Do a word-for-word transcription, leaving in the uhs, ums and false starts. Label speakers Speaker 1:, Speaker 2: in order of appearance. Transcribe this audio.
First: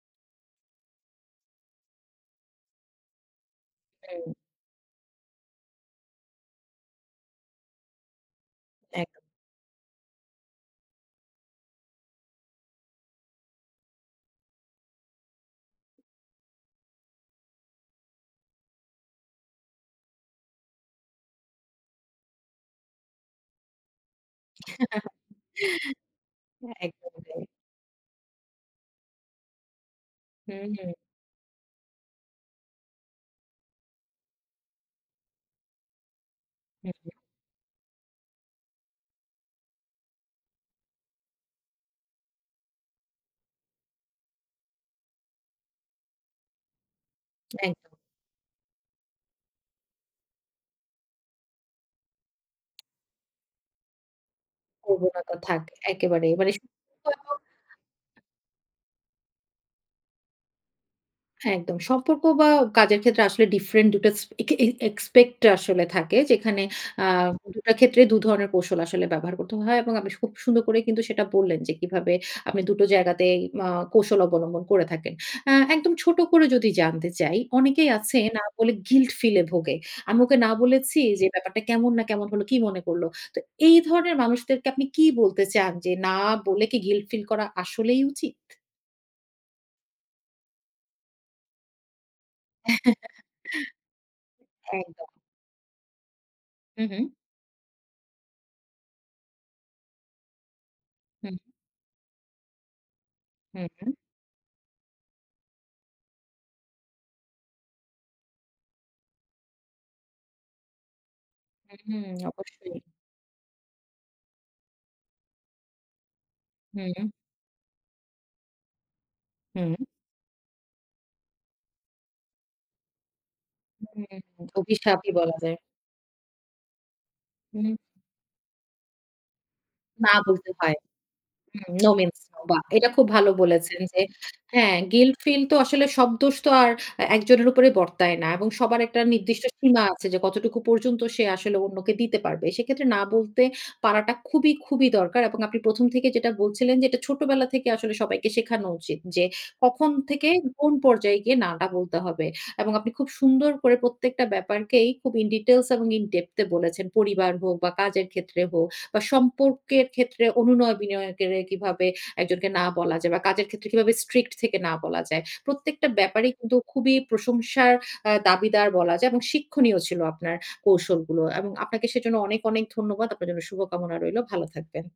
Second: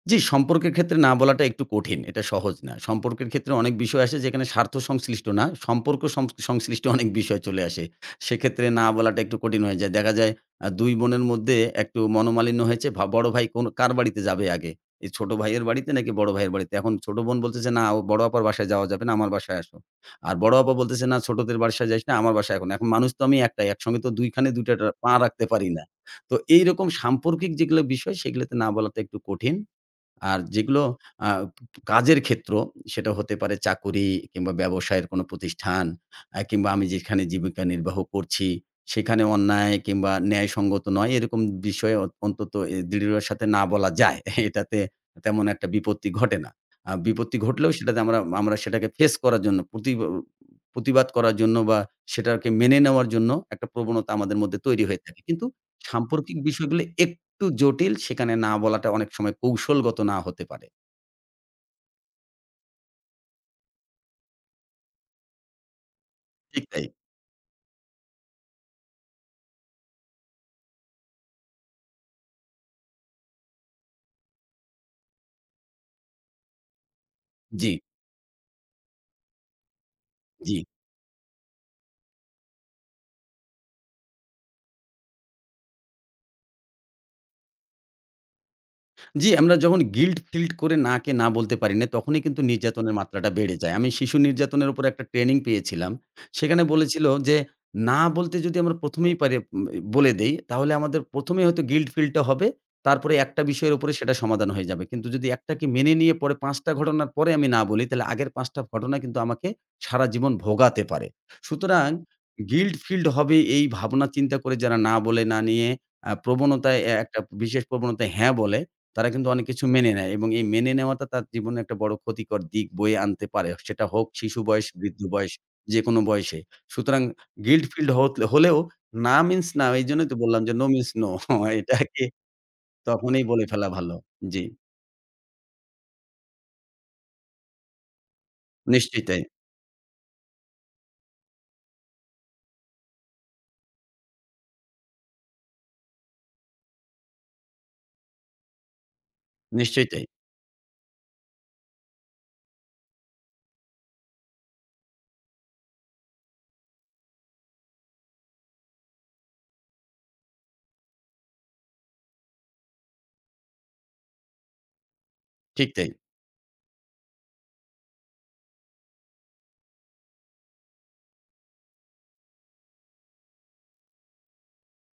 Speaker 1: জ্বি, সম্পর্কের ক্ষেত্রে না বলাটা একটু কঠিন। এটা সহজ না। সম্পর্কের ক্ষেত্রে অনেক বিষয় আসে
Speaker 2: হুম।
Speaker 1: যেখানে স্বার্থ সংশ্লিষ্ট না। সম্পর্ক সং সংশ্লিষ্ট অনেক বিষয় চলে আসে। সেক্ষেত্রে না
Speaker 2: এক
Speaker 1: বলাটা একটু কঠিন হয়ে যায়। দেখা যায় এ্যাঁ দুই বোনের মধ্যে একটু মনোমালিন্য হয়েছে। ভা বড় ভাই কোন কার বাড়িতে যাবে আগে? এই ছোট ভাইয়ের বাড়িতে নাকি বড় ভাইয়ের বাড়িতে। এখন ছোট বোন বলতেছে, "না বড় আপার বাসায় যাওয়া যাবে না। আমার বাসায় আসো।" আর বড় আপা বলতেছে, "না ছোটদের বাসায় যাইস না। আমার বাসায় এখন।" এখন মানুষ তো আমি এক টাই। একসঙ্গে তো দুই খানে দুইটা টা পা রাখতে পারি না। তো
Speaker 2: না,
Speaker 1: এইরকম
Speaker 2: একদম, তাই।
Speaker 1: সাম্পর্কিক যেগুলা বিষয় সেগুলাতে না বলাটা একটু কঠিন। আর
Speaker 2: হুম,
Speaker 1: যেগুলো
Speaker 2: হুম।
Speaker 1: এ্যাঁ কাজের ক্ষেত্র সেটা হতে পারে চাকুরী কিংবা ব্যবসায়ের কোনো প্রতিষ্ঠান এ্যাঁ কিংবা আমি
Speaker 2: হু, হু।
Speaker 1: যেখানে জীবিকা নির্বাহ করছি সেখানে অন্যায় কিংবা ন্যায়সঙ্গত নয় এরকম বিষয় অয় অন্তত দৃঢ়ের সাথে না বলা যায়। এটাতে, তেমন একটা বিপত্তি ঘটে না। এ্যাঁ বিপত্তি ঘটলেও
Speaker 2: একদম।
Speaker 1: সেটাতে আমরা, আমরা সেটাকে ফেস করার জন্য প্রতিব প্রতিবাদ করার জন্য বা সেটাকে মেনে নেওয়ার জন্য, একটা প্রবণতা আমাদের মধ্যে তৈরি হয়ে থাকে।
Speaker 2: প্রবণতা
Speaker 1: কিন্তু
Speaker 2: থাকে একেবারে
Speaker 1: সাম্পর্কিক
Speaker 2: মানে শুধু
Speaker 1: বিষয়গুলো
Speaker 2: একদম।
Speaker 1: একটু জটিল সেখানে না বলাটা অনেক সময় কৌশলগত না হতে পারে।
Speaker 2: একদম। সম্পর্ক বা কাজের ক্ষেত্রে আসলে ডিফারেন্ট দুটো এক্সপেক্ট আসলে থাকে যেখানে
Speaker 1: ঠিক তাই।
Speaker 2: এ্যাঁ দুটা ক্ষেত্রে দুধরনের কৌশল আসলে ব্যবহার করতে হয়। এবং আমি খুব সুন্দর করে কিন্তু সেটা বললেন যে কিভাবে আপনি দুটো জায়গাতেই অ কৌশল অবলম্বন করে থাকেন। এ্যাঁ একদম ছোট করে যদি জানতে চাই,
Speaker 1: জ্বি।
Speaker 2: অনেকেই আছে না বলে গিল্ট ফিল্ট এ ভোগে। আমি ওকে না
Speaker 1: জ্বি।
Speaker 2: বলেছি যে ব্যাপারটা কেমন না কেমন হলো, কি মনে করল। তো এই ধরনের মানুষদেরকে আপনি কি বলতে চান যে না বলে কি গিল্ট ফিল করা আসলেই উচিত?
Speaker 1: জ্বি, আমরা যখন গিল্ট ফিল্ট করে না কে না বলতে পারি না। তখনই কিন্তু নির্যাতনের মাত্রাটা বেড়ে যায়। আমি শিশু নির্যাতনের উপর একটা
Speaker 2: একদম।
Speaker 1: ট্রেনিং পেয়েছিলাম। সেখানে
Speaker 2: হু,
Speaker 1: বলেছিল
Speaker 2: হু।
Speaker 1: যে, "না বলতে যদি আমরা প্রথম এই পারি উ বলে দেই, তাহলে আমাদের প্রথম
Speaker 2: হুম।
Speaker 1: এই হয়তো গিল্ট ফিল্ট টা হবে। তারপরে একটা
Speaker 2: হু,
Speaker 1: বিষয়ের
Speaker 2: হু।
Speaker 1: উপরে সেটা সমাধান হয়ে যাবে। কিন্তু যদি একটাকে মেনে নিয়ে, পাঁচ টা ঘটনার পরে আমি না বলি তাহলে আগের পাঁচ টা ঘটনা কিন্তু আমাকে, সারাজীবন ভোগাতে পারে। সুতরাং,
Speaker 2: হু,
Speaker 1: গিল্ট
Speaker 2: অবশ্যই।
Speaker 1: ফিল্ড হবে এই ভাবনা চিন্তা করে যারা না বলে না নিয়ে, এ্যাঁ প্রবণতায় এ্যাঁ
Speaker 2: হুম।
Speaker 1: একটা বিশেষ প্রবণতায় হ্যাঁ বলে, তারা কিন্তু অনেক কিছু
Speaker 2: হুম।
Speaker 1: মেনে নেয়। এবং এই মেনে নেওয়াটা তার জীবনে একটা বড় ক্ষতিকর দিক বয়ে আনতে পারে। সেটা হোক শিশু
Speaker 2: হুম,
Speaker 1: বয়স, বৃদ্ধ
Speaker 2: অভিশাপই
Speaker 1: বয়স,
Speaker 2: বলা যায়।
Speaker 1: যেকোনো বয়সে। সুতরাং গিল্ট
Speaker 2: হুম।
Speaker 1: ফিল্ড হ হলেও না মিনস না এইজন্যই
Speaker 2: না
Speaker 1: তো বললাম
Speaker 2: বলতে
Speaker 1: যে, নো
Speaker 2: হয়।
Speaker 1: মিনস নো
Speaker 2: নো
Speaker 1: এটাকে
Speaker 2: মিনস নো বা এটা খুব
Speaker 1: তখনই
Speaker 2: ভালো
Speaker 1: বলে ফেলা
Speaker 2: বলেছেন
Speaker 1: ভালো।"
Speaker 2: যে,
Speaker 1: জ্বি।
Speaker 2: হ্যাঁ গিল্ট ফিল তো আসলে সব দোষ তো আর এ্যাঁ একজনের উপরে বর্তায় না এবং সবার একটা
Speaker 1: নিশ্চয় তাই।
Speaker 2: নির্দিষ্ট সীমা আছে যে কতটুকু পর্যন্ত সে আসলে অন্যকে দিতে পারবে। সেক্ষেত্রে না বলতে পারাটা খুবই, খুবই দরকার। এবং আপনি প্রথম থেকে যেটা বলছিলেন, যে এটা ছোটবেলা থেকে আসলে সবাইকে শেখানো উচিত যে
Speaker 1: নিশ্চয়ই,
Speaker 2: কখন
Speaker 1: তাই।
Speaker 2: থেকে কোন পর্যায়ে গিয়ে না এটা বলতে হবে। এবং আপনি খুব সুন্দর করে প্রত্যেকটা ব্যাপারকেই খুব ইন ডিটেইলস এবং ইন ডেপথ এ বলেছেন। পরিবার হোক বা কাজের ক্ষেত্রে হোক বা সম্পর্কের ক্ষেত্রে অনুনয় বিনয়কে কিভাবে একজনকে না বলা যায় বা কাজের ক্ষেত্রে কিভাবে স্ট্রিক্ট থেকে না বলা যায়।
Speaker 1: ঠিক
Speaker 2: প্রত্যেকটা
Speaker 1: তাই।
Speaker 2: ব্যাপারেই কিন্তু খুবই প্রশংসার এ্যাঁ দাবিদার বলা যায় এবং শিক্ষণীয় ছিল আপনার কৌশলগুলো। এবং আপনাকে সেজন্য অনেক, অনেক ধন্যবাদ। আপনার জন্য শুভকামনা রইলো। ভালো থাকবেন।